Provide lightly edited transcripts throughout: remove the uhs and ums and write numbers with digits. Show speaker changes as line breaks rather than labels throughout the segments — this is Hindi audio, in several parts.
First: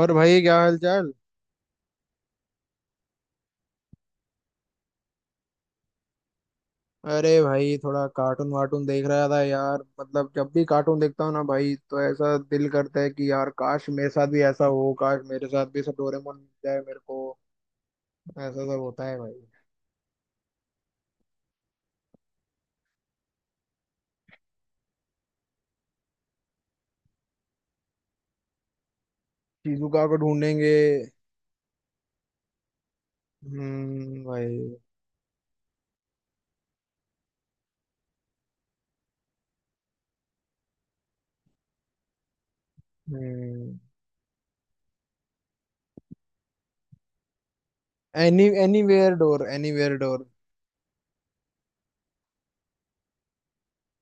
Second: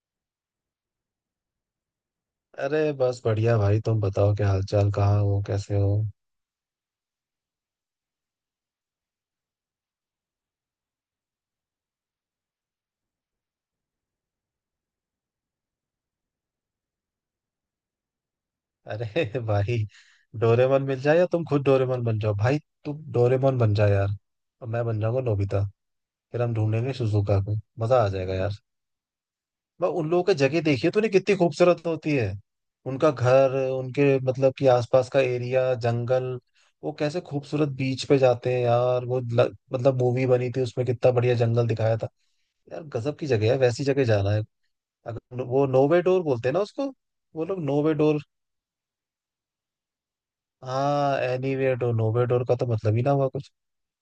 और भाई क्या हाल चाल।
अरे बस बढ़िया भाई। तुम बताओ क्या हालचाल। कहाँ हो कैसे हो?
अरे भाई थोड़ा कार्टून वार्टून देख रहा था यार, मतलब जब भी कार्टून देखता हूँ ना भाई, तो ऐसा दिल करता है कि यार काश मेरे साथ भी ऐसा हो, काश मेरे साथ भी सब डोरेमोन मिल जाए मेरे को। ऐसा सब होता है
अरे
भाई।
भाई। डोरेमोन मिल जाए या तुम खुद डोरेमोन बन जाओ भाई। तुम डोरेमोन बन जाओ यार। और मैं बन जाऊंगा नोबिता। फिर हम ढूंढेंगे सुजुका को। मजा आ जाएगा यार। मैं
शिजुका
उन
को
लोगों की जगह
ढूंढेंगे।
देखिए तूने कितनी खूबसूरत होती है। उनका घर उनके मतलब
भाई।
कि आसपास का एरिया जंगल। वो कैसे खूबसूरत बीच पे जाते हैं यार। वो मतलब मूवी बनी थी उसमें कितना बढ़िया जंगल दिखाया था। यार गजब की जगह है।
हम्म।
वैसी जगह जाना है। अगर वो नोवे डोर बोलते हैं ना उसको। वो लोग no way door.
Anywhere door, anywhere door.
हाँ एनीवेयर डोर। नोवे डोर का तो मतलब ही ना हुआ कुछ।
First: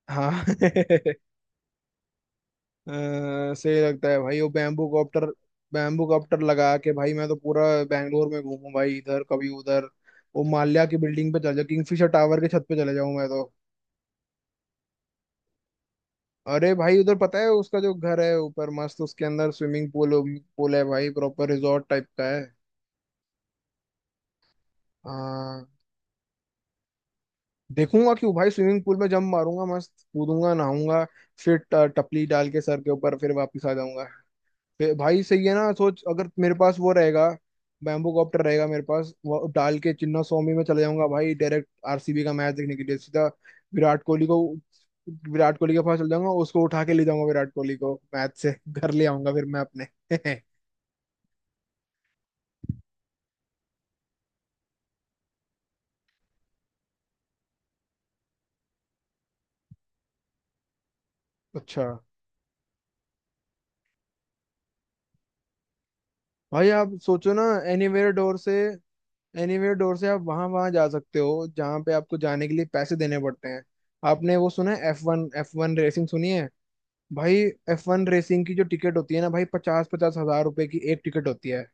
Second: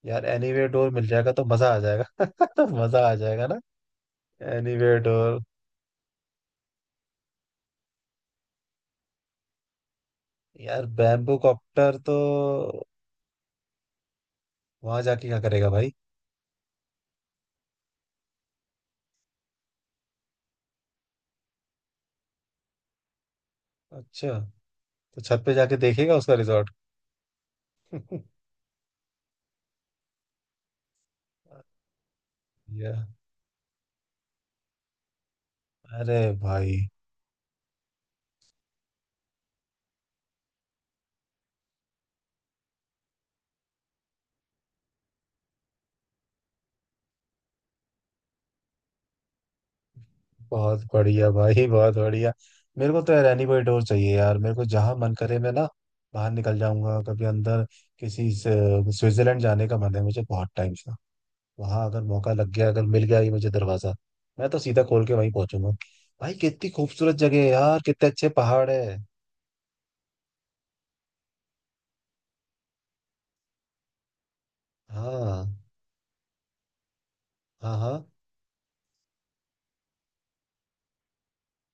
यार
हाँ
एनीवेयर डोर मिल जाएगा तो मजा आ जाएगा
अ,
मजा आ जाएगा ना।
सही लगता है भाई वो bamboo
anywhere
copter.
Door.
Bamboo copter लगा के भाई मैं तो पूरा बैंगलोर में घूमूं भाई, इधर कभी उधर। वो माल्या
यार
की बिल्डिंग
बैम्बू
पे चले जाऊँ,
कॉप्टर
किंगफिशर
तो
टावर के छत पे चले जाऊं मैं तो।
वहां जाके क्या करेगा भाई?
अरे भाई उधर पता है उसका जो घर है ऊपर मस्त, उसके अंदर स्विमिंग पूल, पूल है भाई, प्रॉपर रिजॉर्ट टाइप का है।
अच्छा। तो छत पे
हाँ।
जाके देखेगा उसका रिजॉर्ट।
देखूंगा क्यों भाई, स्विमिंग पूल में जंप मारूंगा मस्त, कूदूंगा नहाऊंगा। फिर टपली डाल के सर के
या
ऊपर, फिर वापस आ जाऊंगा। फिर भाई सही है ना, सोच
अरे
अगर मेरे पास
भाई।
वो रहेगा, बैम्बू कॉप्टर रहेगा मेरे पास, वो डाल के चिन्ना स्वामी में चले जाऊंगा भाई, डायरेक्ट आरसीबी का मैच देखने के लिए, सीधा विराट कोहली को, विराट कोहली के पास चल जाऊंगा, उसको उठा के ले जाऊंगा विराट कोहली को, मैच से घर ले आऊंगा फिर मैं अपने
बहुत बढ़िया भाई बहुत बढ़िया। मेरे को तो यार एनी कोई डोर चाहिए यार। मेरे को जहां मन करे मैं ना बाहर निकल जाऊंगा कभी अंदर। स्विट्जरलैंड जाने का मन है मुझे बहुत टाइम से।
अच्छा।
वहां अगर मौका लग गया अगर मिल गया ये मुझे दरवाजा। मैं तो सीधा खोल के वहीं पहुंचूंगा। भाई
भाई
कितनी
आप
खूबसूरत
सोचो
जगह
ना,
है यार। कितने
एनीवेयर
अच्छे
डोर से,
पहाड़ है।
एनीवेयर डोर से आप वहां वहां जा सकते हो जहां पे आपको जाने के लिए पैसे देने पड़ते हैं। आपने वो सुना है, एफ वन
हाँ।
एफ वन रेसिंग सुनी है? भाई
हाँ।
एफ
हाँ।
वन रेसिंग की जो टिकट होती है ना भाई, पचास पचास हजार रुपए की एक टिकट होती है।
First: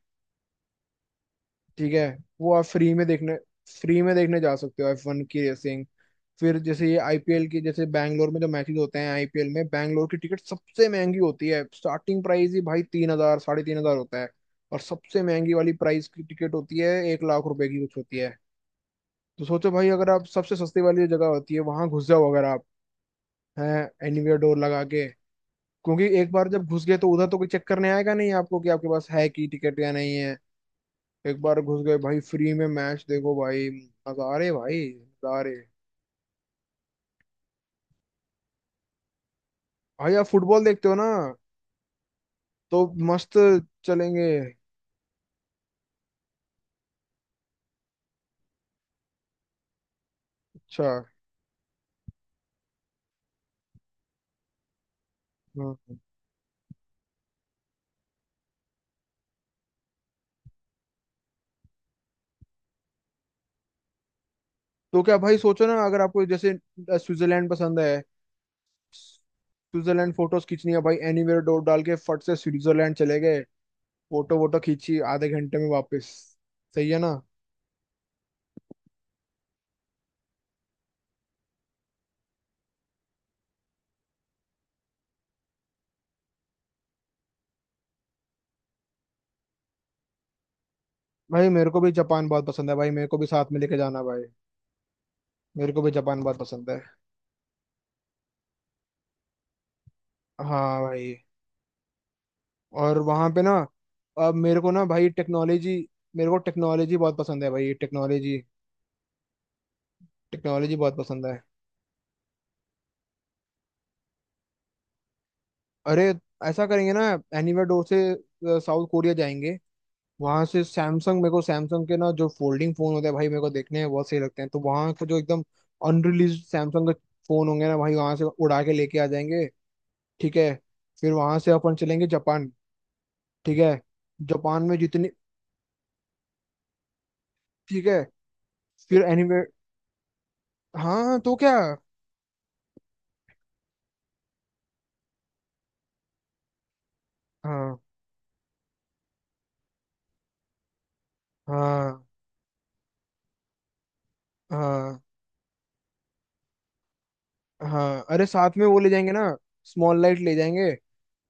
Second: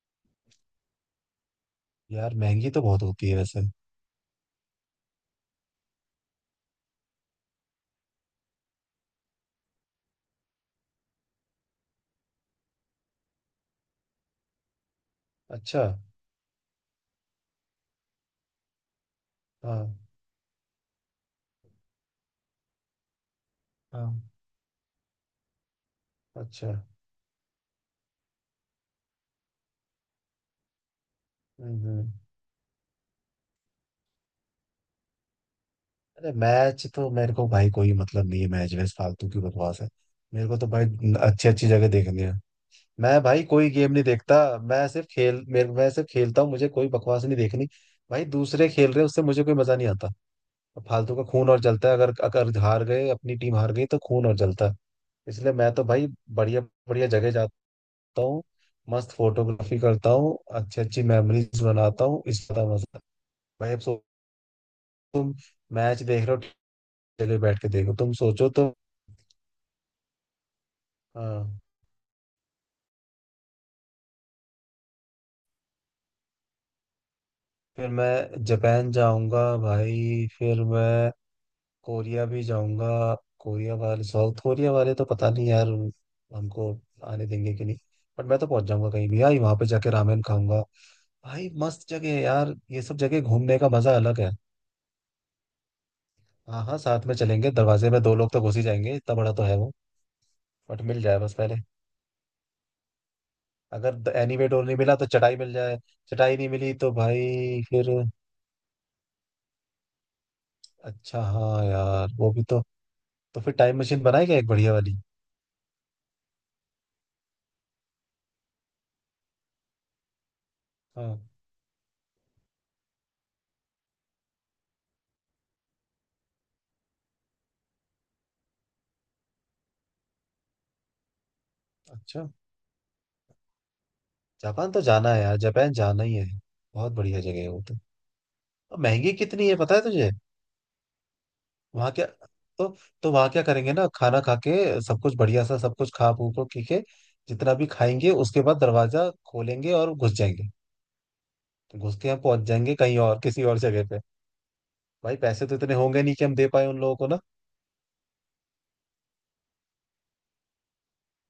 ठीक है।
यार
वो आप
महंगी तो बहुत होती है वैसे।
फ्री में देखने जा सकते हो एफ वन की रेसिंग। फिर जैसे ये आईपीएल की, जैसे बैंगलोर में जो मैचेस होते हैं आईपीएल में, बैंगलोर की टिकट सबसे महंगी होती है, स्टार्टिंग प्राइस ही भाई 3,000, 3,500 होता है। और सबसे महंगी वाली
अच्छा।
प्राइस की टिकट होती है ₹1,00,000 की कुछ होती है। तो सोचो भाई,
हाँ।
अगर आप सबसे सस्ती वाली जो जगह होती है वहां घुस जाओ, अगर आप हैं
हाँ।
एनीवेयर डोर लगा के। क्योंकि एक बार जब
अच्छा।
घुस गए तो उधर तो कोई चेक करने आएगा नहीं आपको कि आपके पास है की टिकट या नहीं है। एक बार घुस
हम्म।
गए
हम्म।
भाई, फ्री में मैच देखो भाई। नजारे भाई नजारे।
अरे मैच तो मेरे को भाई कोई मतलब नहीं है। मैच वैस फालतू की बकवास है।
भाई आप
मेरे को
फुटबॉल
तो भाई
देखते हो ना,
अच्छी अच्छी जगह देखनी है।
तो
मैं
मस्त
भाई कोई गेम नहीं
चलेंगे।
देखता। मैं सिर्फ खेलता हूँ। मुझे कोई बकवास नहीं देखनी। भाई दूसरे खेल रहे हैं उससे मुझे कोई मजा नहीं आता।
अच्छा।
फालतू का खून और जलता है। अगर अगर हार गए अपनी टीम हार गई तो खून और जलता है। इसलिए मैं तो
हाँ
भाई बढ़िया बढ़िया जगह जाता हूँ। मस्त फोटोग्राफी करता हूँ। अच्छी अच्छी मेमोरीज बनाता हूँ। इसका मजा भाई अब सो।
तो क्या
तुम
भाई, सोचो ना अगर
मैच
आपको
देख रहे हो।
जैसे
जगह
स्विट्जरलैंड
बैठ के
पसंद
देखो
है।
तुम सोचो तो।
स्विट्जरलैंड फोटोज खींचनी है भाई, एनीवेयर
हाँ।
डोर डाल के फट से स्विट्जरलैंड चले गए, फोटो वोटो खींची, आधे घंटे में वापस। सही है ना।
फिर मैं जापान जाऊंगा भाई। फिर मैं कोरिया भी जाऊंगा। कोरिया वाले साउथ कोरिया वाले तो पता नहीं यार। हमको आने देंगे कि नहीं। बट मैं तो पहुंच जाऊंगा कहीं भी भाई। वहां पे जाके रामेन खाऊंगा।
भाई
भाई
मेरे को
मस्त
भी
जगह है
जापान बहुत
यार।
पसंद है
ये
भाई,
सब
मेरे को
जगह
भी साथ
घूमने
में
का
लेके
मजा
जाना
अलग
भाई,
है।
मेरे को भी जापान बहुत
हाँ
पसंद
हाँ
है।
साथ में चलेंगे। दरवाजे में दो लोग तो घुस ही जाएंगे। इतना बड़ा तो है वो।
हाँ
बट मिल
भाई।
जाए बस पहले।
और वहाँ पे ना,
अगर
अब
एनीवे
मेरे
डोर
को
नहीं
ना
मिला तो
भाई
चटाई मिल
टेक्नोलॉजी,
जाए।
मेरे को
चटाई नहीं मिली तो
टेक्नोलॉजी बहुत पसंद है
भाई
भाई,
फिर।
टेक्नोलॉजी। टेक्नोलॉजी बहुत
अच्छा
पसंद है।
हाँ यार वो भी तो। तो फिर टाइम मशीन बनाए क्या एक बढ़िया वाली।
अरे ऐसा करेंगे ना, एनीवे डोर से साउथ कोरिया जाएंगे। वहां से
हाँ।
सैमसंग, मेरे को सैमसंग के ना जो फोल्डिंग फोन होते हैं भाई मेरे को देखने हैं, बहुत सही लगते हैं, तो वहाँ का जो एकदम अनरिलीज सैमसंग के फोन होंगे ना भाई, वहां से उड़ा के लेके आ जाएंगे। ठीक है। फिर वहां से अपन चलेंगे
अच्छा।
जापान। ठीक है। जापान
जापान
में
तो
जितनी,
जाना है यार। जापान जाना ही है। बहुत बढ़िया जगह है वो तो।
ठीक है,
और
फिर
महंगी
एनीवे।
कितनी है पता है तुझे?
हाँ तो क्या।
वहाँ क्या? तो तो वहाँ क्या करेंगे ना खाना खा के। सब कुछ बढ़िया सा सब कुछ खा पू को पी के। जितना भी
हाँ,
खाएंगे उसके बाद दरवाजा खोलेंगे और घुस जाएंगे। तो घुस
हाँ,
के हम पहुंच जाएंगे कहीं और किसी और जगह पे।
हाँ,
भाई पैसे तो इतने होंगे नहीं कि हम दे पाए उन लोगों को ना।
हाँ। अरे साथ में वो ले जाएंगे ना, स्मॉल लाइट ले जाएंगे।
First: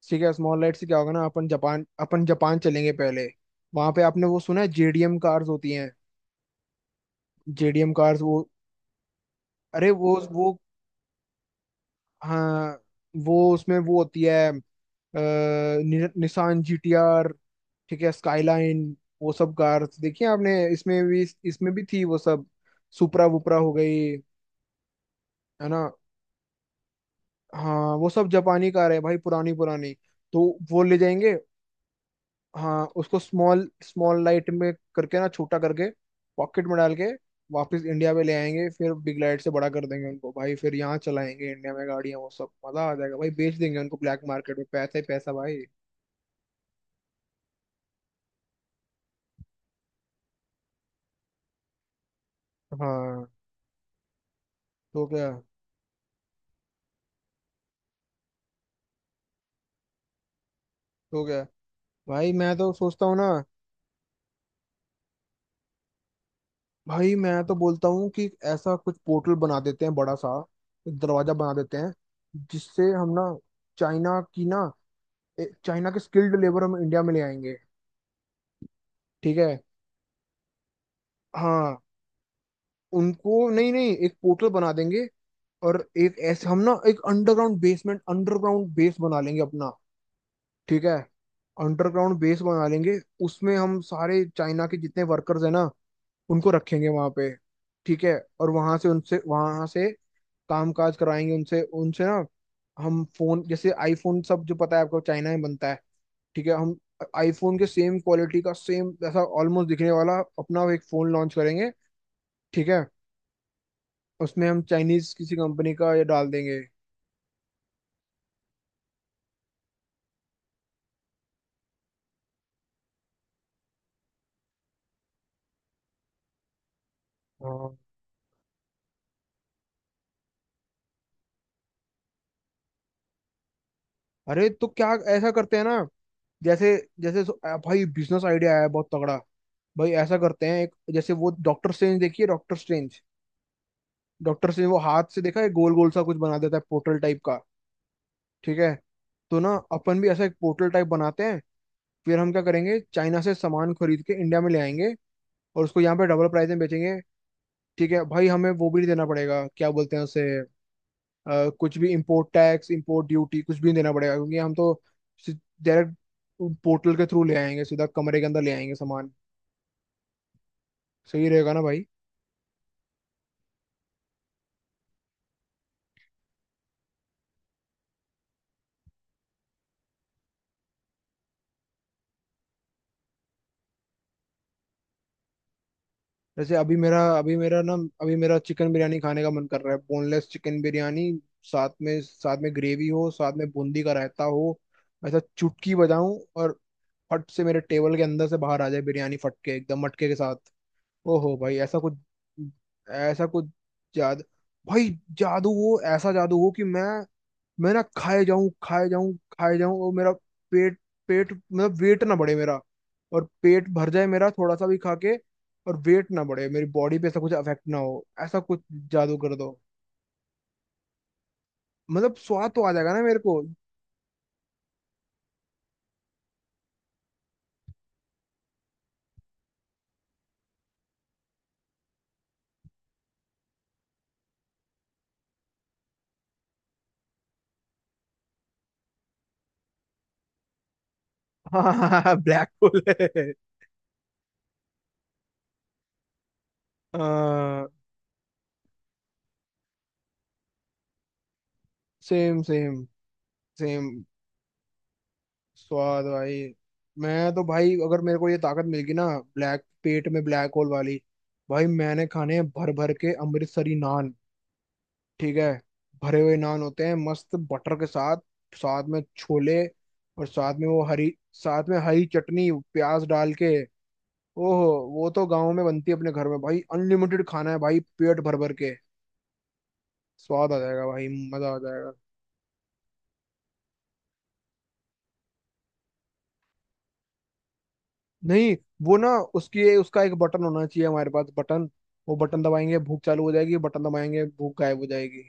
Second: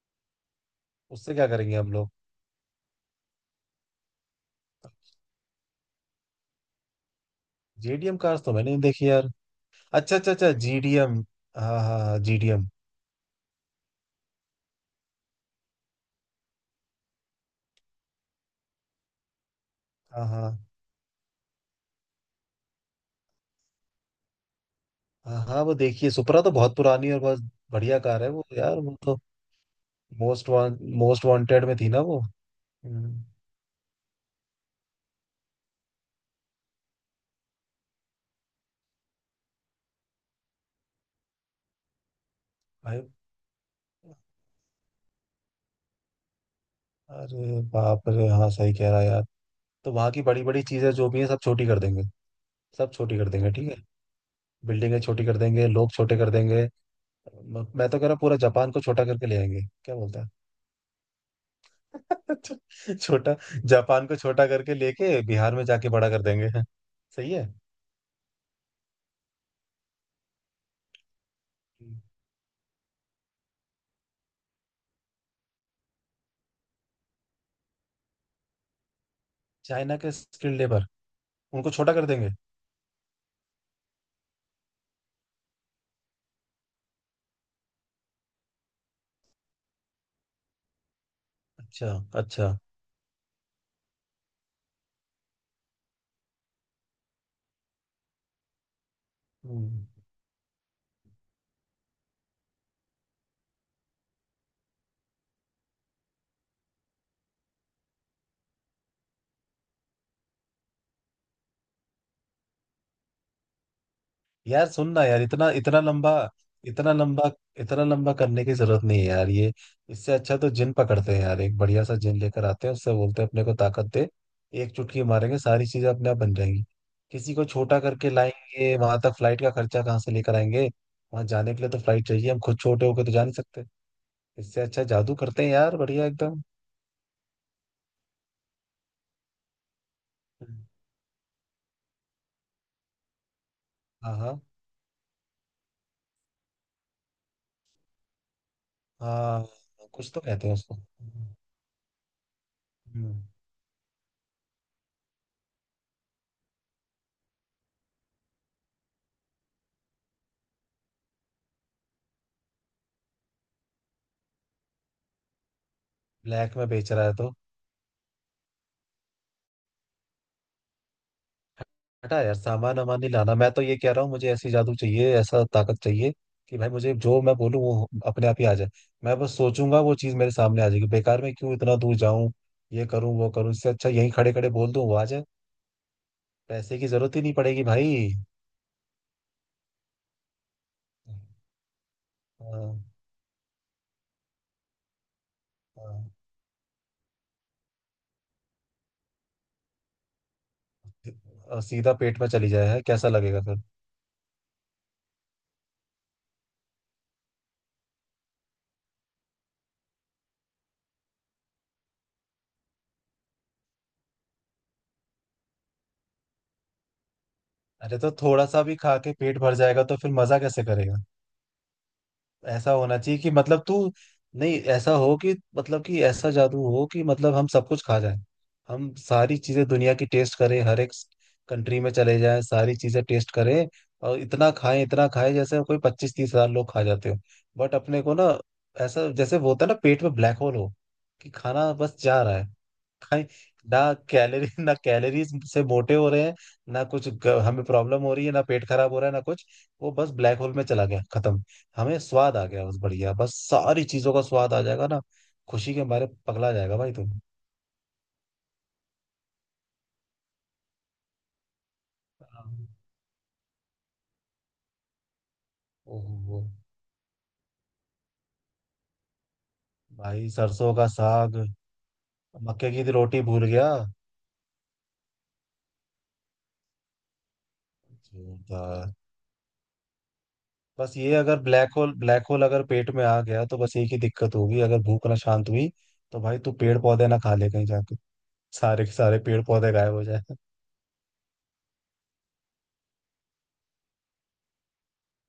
ठीक है, स्मॉल लाइट से क्या होगा ना,
उससे क्या करेंगे हम लोग?
अपन जापान चलेंगे पहले। वहां पे आपने वो सुना है, जेडीएम कार्स होती हैं, जेडीएम
जीडीएम
कार्स
कार्स
वो,
तो मैंने नहीं देखी यार।
अरे वो
अच्छा अच्छा अच्छा जीडीएम। हाँ हाँ जीडीएम।
हाँ। वो उसमें वो होती है निसान जीटीआर, ठीक है, स्काईलाइन। वो सब कार्स देखी
हाँ
हैं
हाँ
आपने, इसमें भी, इसमें भी थी वो सब, सुपरा वुपरा हो गई,
हाँ हाँ,
है
वो
ना।
देखिए सुपरा तो बहुत पुरानी और बहुत
हाँ
बढ़िया
वो
कार
सब
है वो
जापानी
यार
कार
वो
है भाई,
तो।
पुरानी पुरानी। तो वो ले
मोस्ट
जाएंगे।
वांटेड में थी ना वो।
हाँ,
हम्म,
उसको स्मॉल स्मॉल लाइट में करके ना छोटा करके, पॉकेट में डाल के वापस इंडिया में ले आएंगे, फिर बिग लाइट से बड़ा कर देंगे उनको भाई, फिर यहाँ चलाएंगे इंडिया में गाड़ियाँ, वो सब मजा आ
भाई
जाएगा भाई, बेच देंगे उनको ब्लैक मार्केट में, पैसा ही पैसा भाई।
अरे बाप रे। हाँ सही कह रहा है यार। तो वहाँ की बड़ी बड़ी चीजें जो भी हैं सब छोटी कर देंगे। सब छोटी कर
हाँ।
देंगे ठीक है। बिल्डिंगें
तो
छोटी
क्या
कर देंगे। लोग छोटे कर देंगे। मैं तो कह रहा हूँ पूरा जापान को छोटा करके ले आएंगे। क्या बोलता है
तो क्या भाई, मैं तो सोचता हूँ ना,
छोटा। जापान को छोटा करके लेके बिहार में जाके बड़ा कर देंगे।
भाई
सही
मैं
है।
तो बोलता हूँ कि ऐसा कुछ पोर्टल बना देते हैं बड़ा सा, एक दरवाजा बना देते हैं जिससे हम ना, चाइना की ना, चाइना के स्किल्ड लेबर हम इंडिया में ले आएंगे। ठीक है।
चाइना के स्किल्ड लेबर। उनको
हाँ।
छोटा कर देंगे।
उनको नहीं नहीं, एक पोर्टल बना देंगे, और एक ऐसे हम ना, एक अंडरग्राउंड बेसमेंट, अंडरग्राउंड बेस बना लेंगे अपना। ठीक है।
अच्छा
अंडरग्राउंड बेस
अच्छा।
बना लेंगे, उसमें हम सारे चाइना के जितने वर्कर्स हैं ना, उनको रखेंगे वहां पे। ठीक है। और वहां
हम्म।
से काम काज कराएंगे उनसे, उनसे ना हम फोन, जैसे आईफोन सब जो पता है आपको चाइना में बनता है। ठीक है, हम आईफोन के सेम क्वालिटी का, सेम ऐसा ऑलमोस्ट दिखने वाला अपना एक फोन लॉन्च करेंगे। ठीक है। उसमें हम
यार सुन ना
चाइनीज
यार
किसी
इतना
कंपनी
इतना
का ये
लंबा
डाल देंगे।
इतना लंबा इतना लंबा करने की जरूरत नहीं है यार ये। इससे अच्छा तो जिन पकड़ते हैं यार एक बढ़िया सा जिन लेकर आते हैं उससे बोलते हैं अपने को ताकत दे। एक चुटकी मारेंगे सारी चीजें अपने आप बन जाएंगी। किसी को
हाँ।
छोटा करके लाएंगे वहां तक फ्लाइट का खर्चा कहाँ से लेकर आएंगे। वहां जाने के लिए तो फ्लाइट चाहिए। हम खुद छोटे होके तो जा नहीं सकते।
अरे
इससे
तो
अच्छा
क्या
जादू
ऐसा
करते हैं
करते हैं
यार
ना,
बढ़िया एकदम।
जैसे जैसे भाई बिजनेस आइडिया आया है बहुत तगड़ा। भाई ऐसा करते हैं, एक जैसे वो डॉक्टर स्ट्रेंज, देखिए
हाँ। हाँ।
डॉक्टर स्ट्रेंज वो हाथ से देखा है, गोल गोल सा कुछ बना देता है, पोर्टल टाइप का। ठीक है। तो
हाँ।
ना अपन भी
कुछ तो
ऐसा एक
कहते हैं
पोर्टल
उसको।
टाइप बनाते हैं, फिर हम क्या करेंगे, चाइना
हम्म।
से सामान खरीद के इंडिया में ले आएंगे और उसको यहाँ पे डबल प्राइस में बेचेंगे। ठीक है भाई, हमें वो भी नहीं देना पड़ेगा, क्या बोलते हैं उसे, कुछ भी इम्पोर्ट टैक्स, इम्पोर्ट ड्यूटी कुछ भी नहीं देना पड़ेगा, क्योंकि हम तो डायरेक्ट
ब्लैक में बेच
पोर्टल के
रहा है
थ्रू
तो।
ले आएंगे सीधा, कमरे के अंदर ले आएंगे सामान। सही रहेगा ना भाई।
हटा यार सामान वामान नहीं लाना। मैं तो ये कह रहा हूँ मुझे ऐसी जादू चाहिए ऐसा ताकत चाहिए कि भाई मुझे जो मैं बोलूँ वो अपने आप ही आ जाए। मैं बस सोचूंगा वो चीज मेरे सामने आ जाएगी। बेकार में क्यों इतना दूर जाऊं। ये करूं वो करूं। इससे अच्छा यहीं खड़े खड़े बोल दूं वो आ जाए।
जैसे
पैसे की जरूरत ही नहीं पड़ेगी भाई।
अभी मेरा चिकन बिरयानी खाने का मन कर रहा है, बोनलेस चिकन बिरयानी, साथ में
हाँ।
ग्रेवी हो, साथ में बूंदी का रायता हो, ऐसा चुटकी
हाँ।
बजाऊं और फट से मेरे टेबल के अंदर से बाहर आ जाए बिरयानी, फट के एकदम मटके के साथ। ओहो भाई
और
ऐसा
सीधा
कुछ,
पेट में चली जाए है कैसा
ऐसा
लगेगा
कुछ
फिर?
जादू भाई, जादू, वो ऐसा जादू हो कि मैं ना खाए जाऊं, खाए जाऊं, खाए जाऊं, और मेरा पेट पेट मतलब वेट ना बढ़े मेरा, और पेट भर जाए मेरा थोड़ा सा भी खा के, और वेट ना बढ़े, मेरी बॉडी पे ऐसा कुछ अफेक्ट ना
अरे
हो,
तो
ऐसा
थोड़ा
कुछ
सा भी खा के
जादू कर
पेट
दो,
भर जाएगा तो फिर मजा कैसे करेगा?
मतलब स्वाद तो आ
ऐसा
जाएगा
होना
ना मेरे
चाहिए कि
को
मतलब तू। नहीं ऐसा हो कि मतलब कि ऐसा जादू हो कि मतलब हम सब कुछ खा जाएं। हम सारी चीजें दुनिया की टेस्ट करें। हर एक कंट्री में चले जाएं। सारी चीजें टेस्ट करें। और इतना खाएं जैसे कोई 25-30 हजार लोग खा जाते हो। बट अपने को ना ऐसा जैसे वो होता है ना पेट में ब्लैक होल हो। कि खाना बस
हाँ
जा रहा है।
ब्लैक होल
खाएं
है।
ना कैलोरी ना कैलोरीज से मोटे हो रहे हैं। ना कुछ हमें
हाँ।
प्रॉब्लम हो रही है ना पेट खराब हो रहा है ना कुछ। वो बस ब्लैक होल में चला गया खत्म। हमें स्वाद
सेम,
आ गया। बस
सेम,
बढ़िया। बस सारी
सेम।
चीजों का स्वाद आ जाएगा ना। खुशी के
स्वाद
मारे
भाई।
पगला जाएगा भाई तुम।
मैं तो भाई, अगर मेरे को ये ताकत मिल गई ना, ब्लैक, पेट में ब्लैक होल वाली, भाई मैंने खाने हैं
हाँ।
भर भर के अमृतसरी नान। ठीक है। भरे हुए
ओहो
नान होते हैं मस्त, बटर के साथ, साथ में छोले, और
भाई
साथ में
सरसों
वो
का
हरी,
साग।
साथ में हरी चटनी
मक्के की
प्याज
रोटी
डाल
भूल
के।
गया।
ओहो। वो तो गाँव में बनती है अपने घर में भाई, अनलिमिटेड खाना है भाई पेट भर भर के,
जोरदार।
स्वाद आ जाएगा
बस
भाई,
ये अगर
मजा आ
ब्लैक
जाएगा।
होल ब्लैक होल अगर पेट में आ गया तो बस एक ही दिक्कत होगी अगर भूख ना शांत हुई। तो भाई तू पेड़ पौधे ना खा ले कहीं जाके।
नहीं
सारे के
वो ना,
सारे पेड़ पौधे
उसकी,
गायब
उसका
हो
एक
जाए।
बटन होना चाहिए हमारे पास, बटन। वो बटन दबाएंगे भूख चालू हो जाएगी, बटन दबाएंगे भूख गायब हो जाएगी।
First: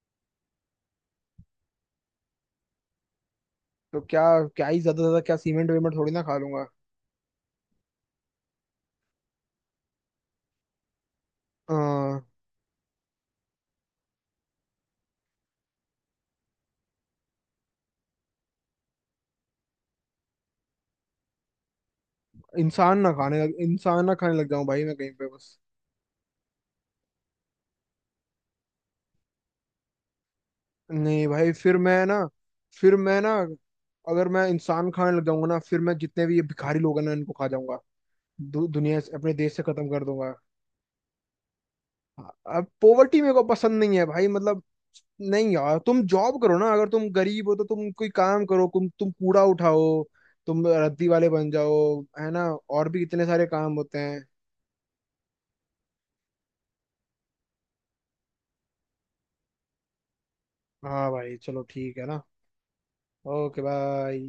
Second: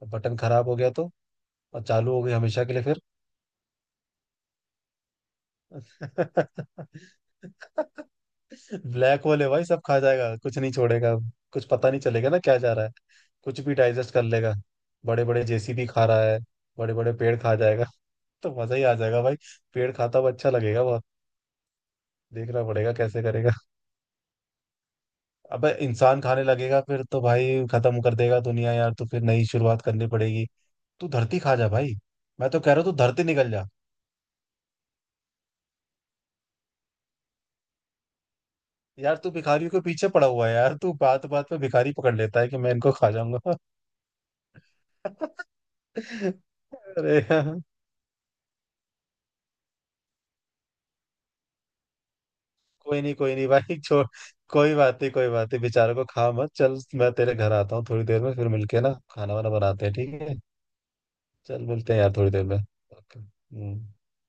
तो बटन खराब हो गया तो और चालू हो गई हमेशा के लिए फिर।
तो क्या, क्या ही ज्यादा, ज्यादा क्या सीमेंट वेमेंट थोड़ी ना खा लूंगा।
ब्लैक होल है भाई सब खा जाएगा कुछ नहीं छोड़ेगा। कुछ पता नहीं
आ,
चलेगा ना क्या जा रहा है। कुछ भी डाइजेस्ट कर लेगा। बड़े बड़े जेसीबी खा रहा है। बड़े बड़े पेड़ खा जाएगा तो मजा ही आ जाएगा भाई। पेड़ खाता हुआ अच्छा लगेगा बहुत। देखना पड़ेगा
इंसान ना
कैसे
खाने
करेगा।
लग इंसान ना खाने लग जाऊं भाई मैं कहीं पे बस।
अबे इंसान खाने लगेगा फिर तो भाई खत्म कर देगा दुनिया यार। तो फिर नई शुरुआत करनी पड़ेगी। तू
नहीं
धरती
भाई,
खा जा भाई। मैं तो कह रहा हूँ तू
फिर मैं
धरती
ना
निकल जा।
अगर मैं इंसान खाने लग जाऊंगा ना, फिर मैं जितने भी ये भिखारी लोग हैं ना, इनको खा जाऊंगा, दुनिया से,
यार तू
अपने देश से
भिखारियों के
खत्म कर
पीछे पड़ा
दूंगा।
हुआ है यार। तू बात बात पे भिखारी पकड़ लेता है कि
अब
मैं इनको खा
पोवर्टी मेरे
जाऊंगा।
को पसंद नहीं है भाई, मतलब। नहीं यार, तुम जॉब करो ना, अगर तुम
अरे
गरीब हो
यार,
तो तुम कोई काम करो, तुम कूड़ा उठाओ, तुम रद्दी वाले बन जाओ, है ना। और भी इतने
कोई
सारे
नहीं भाई
काम होते
छोड़।
हैं।
कोई बात नहीं कोई बात नहीं। बेचारों को खा मत। चल मैं तेरे घर आता हूँ थोड़ी देर में फिर मिलके ना खाना वाना बनाते हैं ठीक है।
हाँ भाई, चलो
चल मिलते
ठीक
हैं
है
यार
ना।
थोड़ी देर में ओके
ओके
हम्म।
बाय।